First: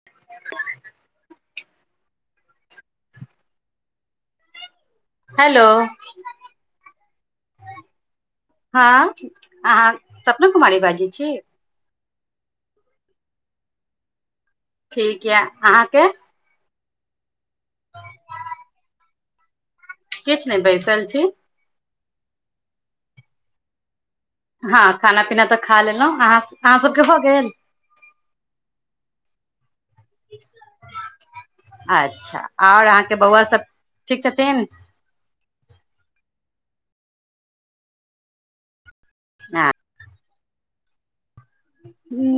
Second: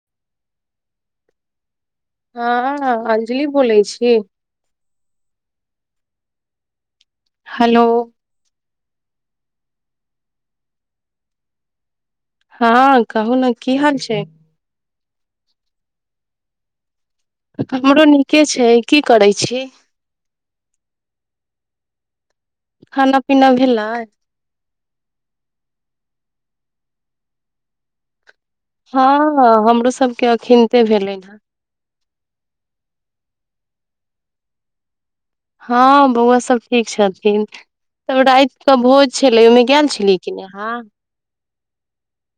क [unintelligible] [unintelligible] हँ अंजलि बोलैत छी हेलो हेलो हा अहाँ सपना कुमारी बाजैत छी हँ कहू ने की हाल छैक ठीक यऽ आहाँके हमरो नीके छै की करैत छी किछ नहि बैसल खाना पीना भेलै हँ खाना पीना तऽ खा लेलहुँ अहाँ अहाँ सभकेँ भऽ गेल हँ हमरो सभकेँ अखनिते भेलैअ हेँ अच्छा आओर अहाँकेँ बौआ सभ ठीक छथिन हँ बौआ सब ठीक छथिन तब रात कऽ भोज छलैक ओहिमे हँ, गेल छलिअय हँ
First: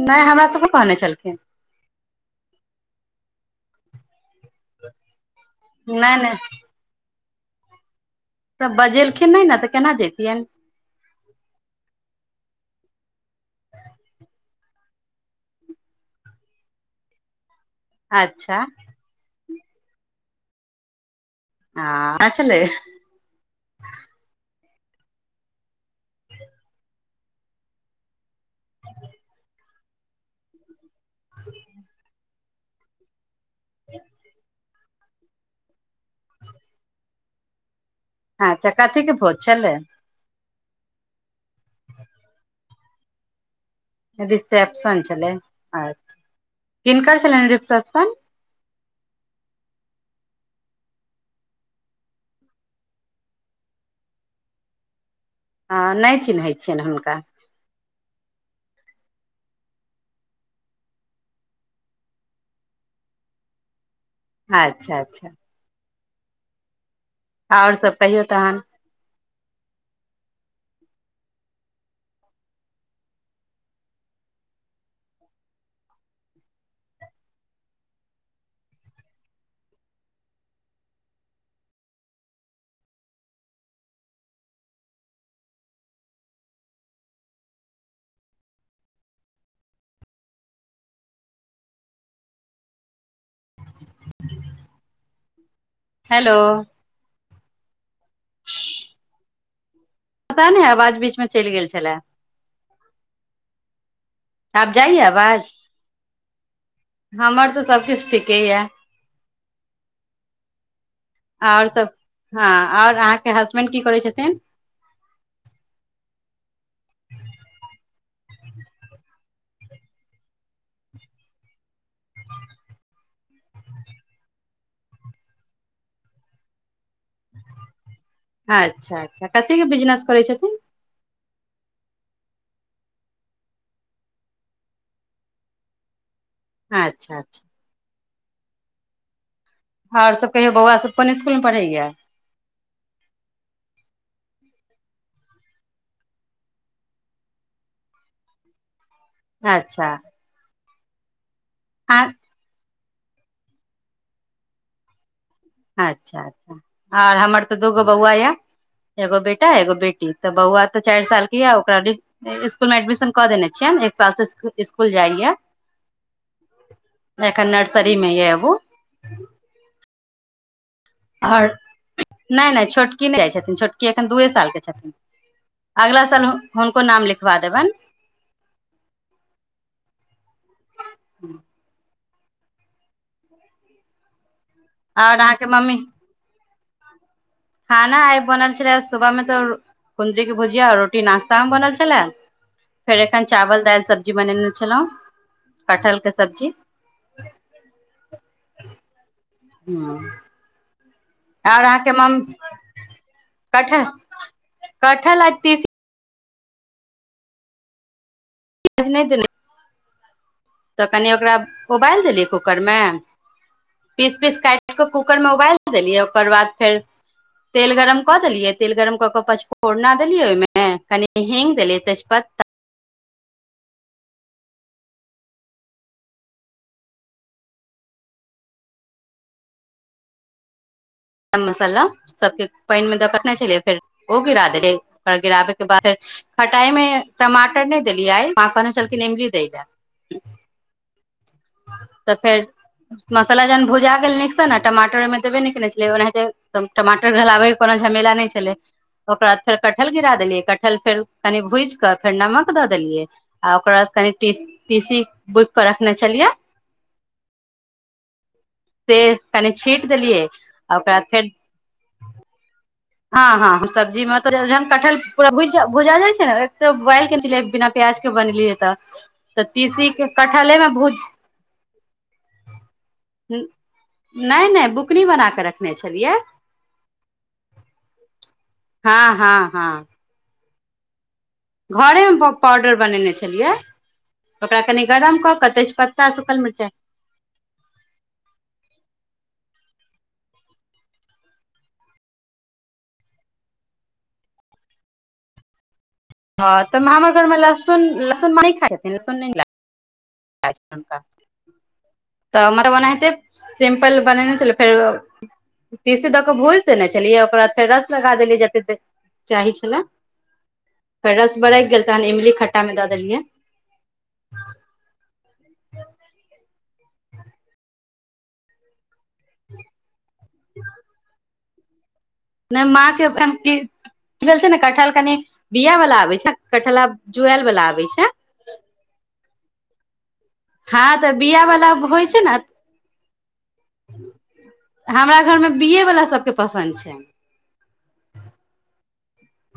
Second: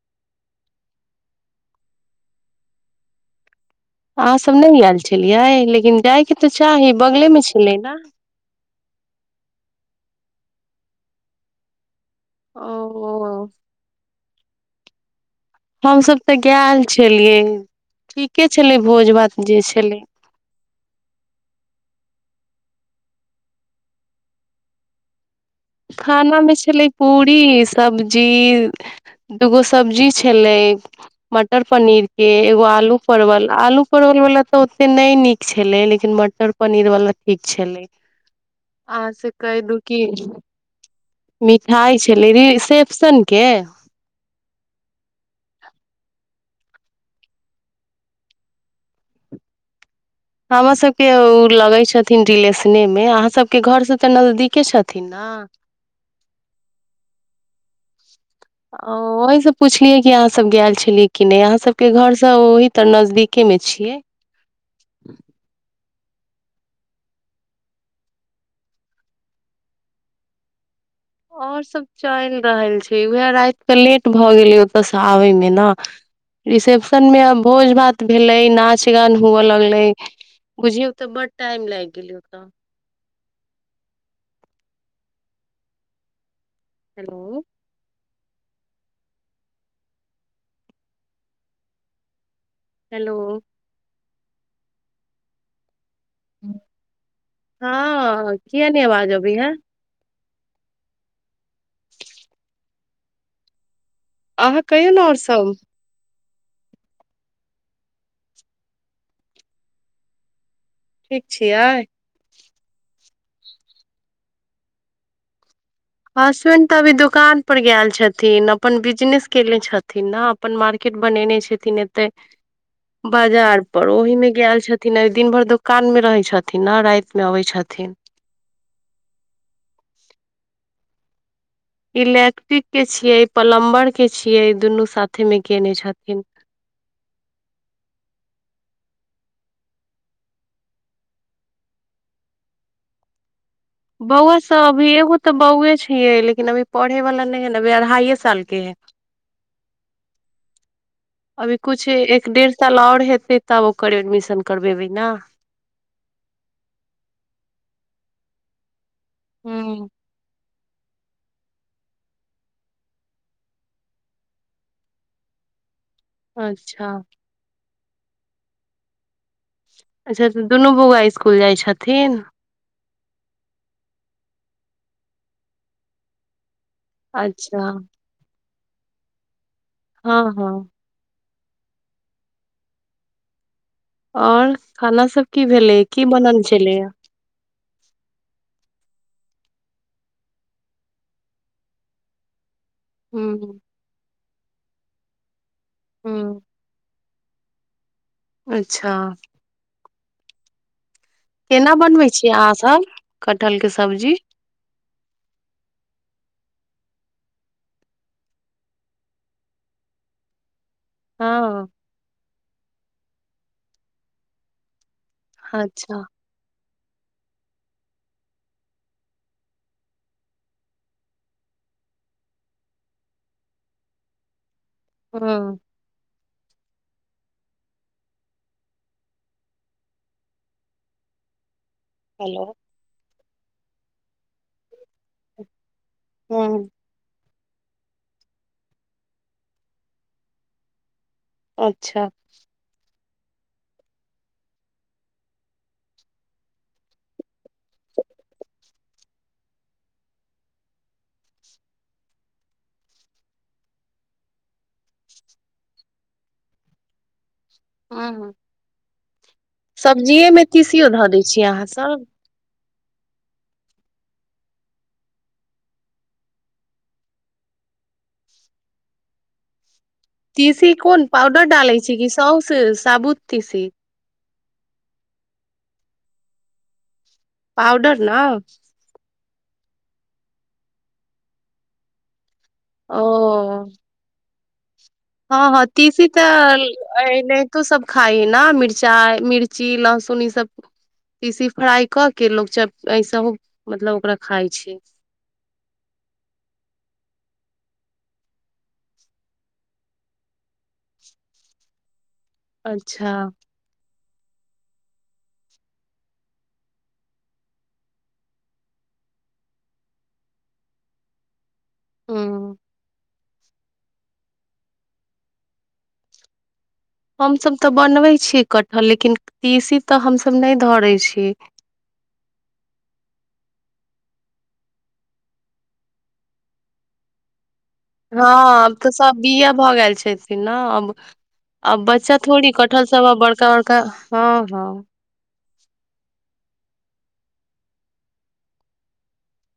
नहि हमरा सभकेँ कहने छलखिन अहाँ सब नहि आयल छलियै लेकिन नहि नहि जायके तऽ चाही बगलेमे छलै ने तऽ बजेलखिन नहि ने तऽ केना जयैतियनि ओ ओ हमसब तऽ गेल छलियै ठीके अच्छा छले भोज भात जे छलै आ रचले खाना मे छलै पूरी सब्जी दूगो सब्जी छलैय मटर पनीर के एगो आलू परवल आलू परवल वला तऽ से नहि नीक छलै लेकिन मटर पनीर वाला ठीक अच्छा छलैक आ कथीके भोज से छलै दुखी मिठाइ छलै रिसेप्शन के [inaudible] रिसेप्शन छलै अच्छा, किनकर छलनि रिसेप्शन हमर सबकेँ ओ लगै छथिन रिलेशने मे अहाँ सभकेँ घर से तऽ नजदीकेँ छथिन ने हँ नहि चिन्हैत छियनि हुनका ओहि से पुछलियै कि अहाँ सब गेल छलियै कि नहि अहाँ सबकेँ घर से ओहि तर नजदीके मे छियै [unintelligible] अच्छा अच्छा आओर सब कहियौ तहन आओर सभ चलि रहल छै उएह राते लेट भऽ गेलै ओतयसँ आबयमे ने रिसेप्शन मे भोज भात भेलै नाच गान हुअ लगलै बुझियौ तऽ बड्ड टाइम लागि गेलै ओतऽ आ [inaudible] हेलो हेलो हेलो हँ कीयै ने आवाज आवै यै पता नहि आवाज बीचमे चलि गेल छलए अहाँ आब कहियौ जाइए ने आओर आवाज सब हमर तऽ सभकिछु ठीके यए ठीक छियै आओर सभ हँ आओर अहाँके हसबैंड की करै छथिन हसबैंड तऽ अभी दोकान पर गेल छथिन अपन बिजनेस कयने छथिन ने अपन मार्केट बनेने छथिन एते बाजार पर ओहिमे गेलल छथिन दिन भरि दोकानमे रहय छथिन ने रातिमे आबाय छथिन अच्छा अच्छा कतेकके बिजनेस करै छथिन इलेक्ट्रिक के छियै प्लम्बर के छियै दुनू साथे मे केने छथिन अच्छा अच्छा आओर सभ कहियौ बौआ सभ कोन इसकुलमे पढ़ैएा बौआ सब अभी एगो तऽ बौए छियै लेकिन अभी पढ़ेवला नहि है ने अभी अढ़ाइए सालके है अच्छा अभी कछु आ एक डेढ़ साल आओर हेतै तब ओकर एडमिशन करबेबै नए अच्छा अच्छा आर हमर तऽ दूगो बौआ यऽ एगो बेटा एगो हूँ बेटी तऽ बहुआ तऽ चार साल के य ओकरा स्कूल मे एडमिशन कऽ देने छियै एक साल से स्कुल जाइये [inaudible] अच्छा सरीमे येहु [unintelligible] स्कुल ओर जाइ छथिन नहि नहि छोटकी नहि जाइ छथिन छोटकी एखन दूए साल के छथिन अगला साल हुनको नाम लिखबा अच्छा देबन हाँ हाँ हूँ ओर खाना आओर सब अहाँके की मम्मी भेलैय की बनल छलैए खाना आई बनल छलै सुबहमे तऽ कुंदरी के भुजिया रोटी नाश्ता मे बनल छलै फेर एखन हूँ चावल दाइल सब्जी बनेने छलौ कटहल के हूँ सब्जी अच्छा ह्म केना बनबै छियै अहाँसब कटहलके कटहल सब्जी कटहल आ तीसी [unintelligible] तऽ कनि ओकरा हँ उबाल देलियै कुकरमे पीस पीस काटकऽ कूकर मे उबालि देलियै अच्छा ओकर बाद फेर तेल गरम कऽ देलियै तेल गरम कऽ क पचफोरना देलियै ओहिमे कने हिंग दैलियै तेजपत्ता हाँ गरम मसाला हेलो सबके पाइन मे दऽ कने छलियै फेर ओ गिरा देलै ओकरा गिराबे के बाद हूँ खटाई मे टमाटर नहि देलिय माँ कहने छलखिन इमली दय लेए अच्छा तऽ फेर मसाला जहन भुजा गेल नीक से ने माटर ओहिमे देबय नए के ने छल ओनाहिते टमाटर घलाबे के झमैला [unintelligible] ओकरा बाद फेर कटहल गिरा देलियै कटहल फेर कनि भुजि कऽ फेर नमक दऽ देलियै आ ओकरा कनि टी टीसी बुक क रखने छलियै हाँ हाँ से कनि छीट देलियै आ धऽ ओकराबाद दै फेर छियै अहाँसभ हाँ हाँ ह्म सब्जीमे कटहल पूरा भ भुजा जाइ छै ने एक त बाइल केने बिना प्याज बनेलियै तऽ तऽ तीसी के कटहले मे तीसी भुज कोन पाउडर डालै छै कि सौसे साबुत तीसी नहि नहि बुकनी बना कऽ रखने छलियै पाउडर ना हाँ घरेमे पाउडर ओ बनेने छलियै ओकरा कनि गरम कऽ हाँ कऽ हाँ तीसी तेजपत्ता सुखल तऽ मिरचाई एनहै तो सब खाई ए ने मिर्चाई मिर्ची ल सुनी सब तीसी फ्राई कऽ के लोक ऐसहो मतलब ओकरा खाई छै ह तऽ हमर घरमे लहसुन लहसुन मानी खाई छथिन लहसुन नहि ल [unintelligible] बने अच्छा ने छललै फेर तीसे दऽ कऽ भोज देने छलियै ओकर बाद फेर रस लगा देलिय जते चाही छलैय फेर रस बरगि गेल तहन इमली हूँ खट्टा मे दऽ देलियै हमसब तऽ बनबै छीयै कटहल लेकिन तीसी तऽ हमसब नहि धरैत छी नहि माँ के जील छै ने कठहल कनि बिया वालला आबे छै कठहल जुएल वालला आ हँ आब तऽ सब बिए भऽ गेल छथिन ने हँ अब तऽ बिया वाला आ होइ बच्चा छै ने थोड़ी कटहल सब आ बड़का बड़का हँ हँ बिए वाला सबके पसंद छै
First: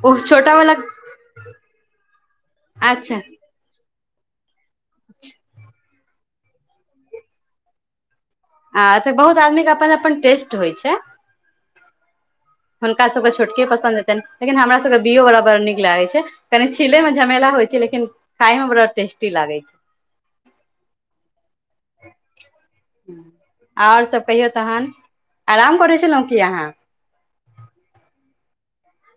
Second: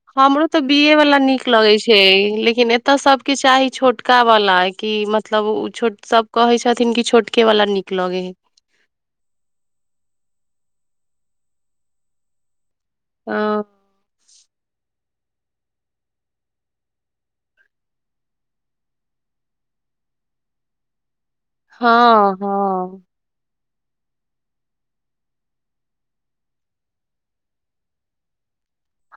ओ हमरो छोटा तऽ वाला बीए वला नीक लगैत छै लेकिन एतय अच्छा सभके चाही छोटका वाला कि मतलब ओ छोट सभ कहैय छथिन कि छोटकेवला नीक लगै हइ आछऽ बहुत आदमीके अपन अपन टेस्ट होइ छै हुनका सभकेँ हँ छोटके पसन्द हेतनि लेकिन हमर सभके बीए बड़ा बड़ नीक लागे छै कनी छीले में झमेला होइ छै लेकिन खाय में बड़ा टेस्टी लागे छै [inaudible] हँ हँ आओर सभ कहियौ तखन आराम करै छलहुँ की अहाँ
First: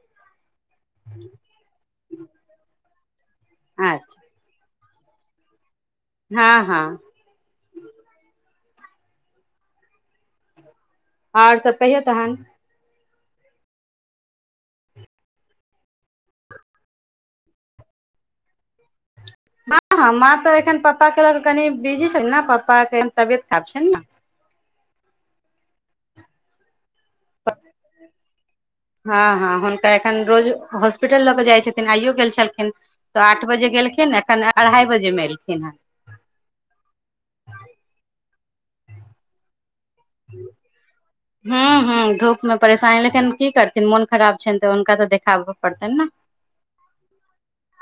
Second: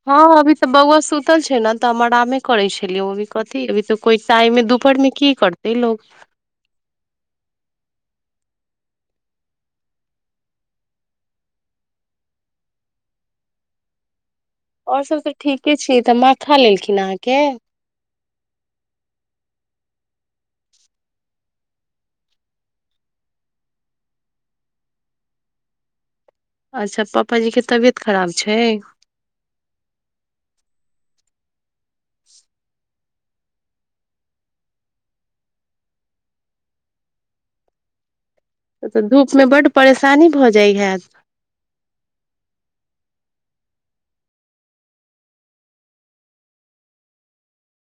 हँ अभी तऽ बौआ सुतल छै ने तऽ हम आरामे करै छलियै ओभी कथी अभी तऽ अच्छा कोइ टाइम मे दुपहर मे की करते लोग हँ हँ आओर सभ कहियौ तहन आओर सभ तऽ ठीके छियै तऽ माखा लेलखिन अहाँके हँ हँ माँ तो एखन पापाके लऽ कऽ कनि बिजी छै ने पापाके तबियत खराब छै ने [inaudible] अच्छा पापाजी के तबियत खराब छै हँ हँ हुनका एखन रोज हॉस्पिटल लऽ कऽ जाइ छथिन आइयो गेल छलखिन तऽ आठ बजे गेलखिन एखन अढ़ाई बजेमे एलखिन हन [inaudible] ह तऽ धूपमे बड्ड परेशानी भऽ जाइ हत साई लेकन की करथिन मोन खराब छै तऽ हुनका तऽ देखाबऽ पड़तनि ने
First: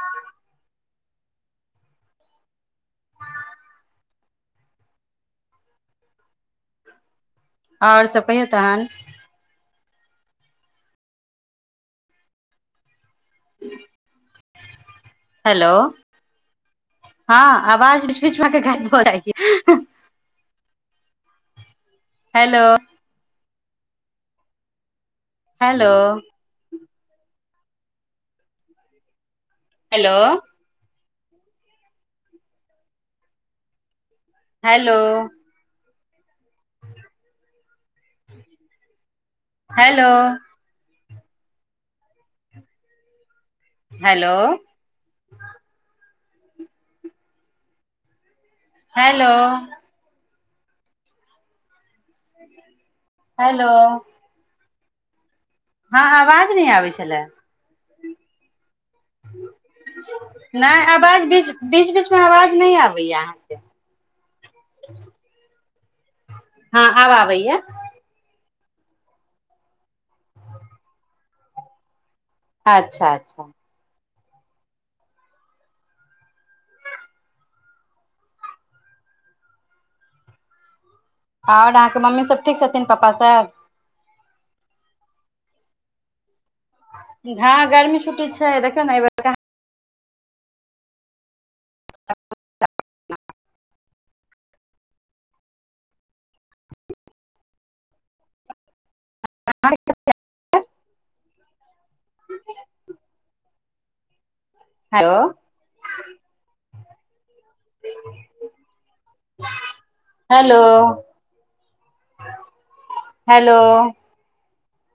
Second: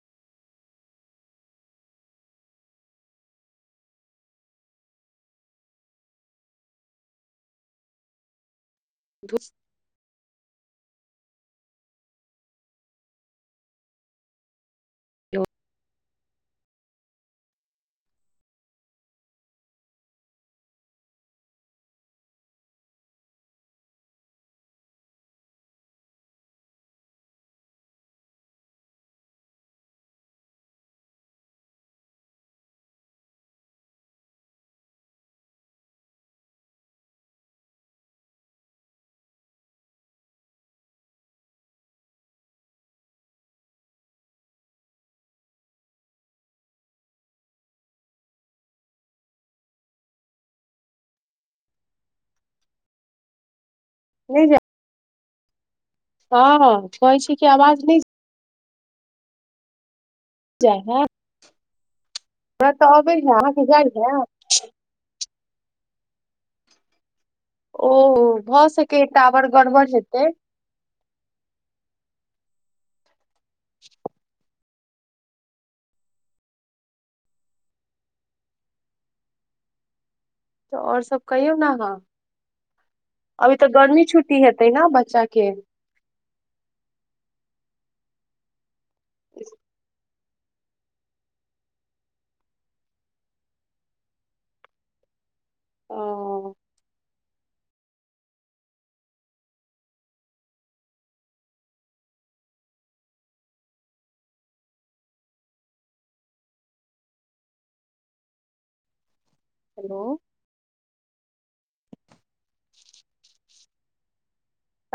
ह आओर सब कहहि हो तहन दूस हेलो हँ आवाज बच बीचमे आय के गायब भजाईछै hello hello hello hello hello hello hello hello नहि जा हँ आवाज नहि आबै कहै छलए छै कि आवाज नहि जाइ नहि है आवाज बीच बीच बीच हमरा तऽ अबै ह अहाँके जाइ हए हँ आब आबै ओ भऽ सकेै त टावर गड़बड़ हतै अच्छा अच्छा तऽ ओर सब कहियौ ने आओर अहाँ अहाँके मम्मी सब ठीक छथिन पापा सब अभी तऽ गर्मी छुट ी हेतै ने बच्चाके घा गर्मी छूटी छै देखने अईबेर कह ओ [unintelligible] हेलो हेलो हेलो हेलो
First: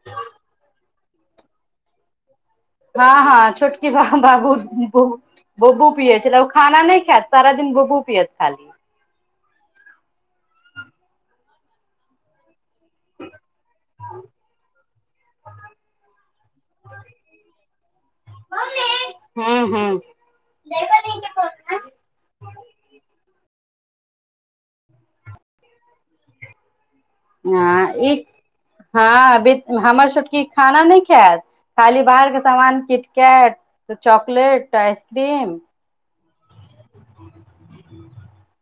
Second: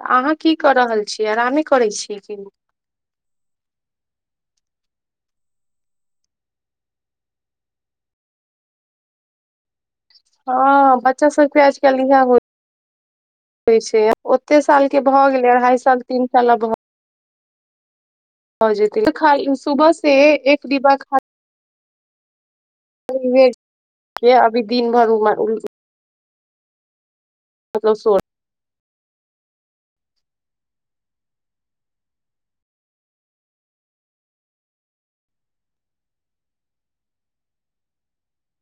तऽ अहाँ की कऽ रहल छियै आरमे करै छि कि हँ हँ छोटकी ब बाबहु ब बबू पियए छलै ओ खाना नहि खायत सार दिन बबू पियत खाली हँ बच्चा सबके आजकल इह हो होइ छै ओते सालके भऽ गेलै अढ़ाइ साल तीन साल अ भऽ गेल भ जेतै ख हूँ सुबह हूँ से एक डिब्बा खा के अभी दिन भर उमर उम ह ई हँ हमर छोटकि खाना नहि खायत खाली बाहरके सामान किटकेैट त चॉकलेट त आइसक्रीम [inaudible]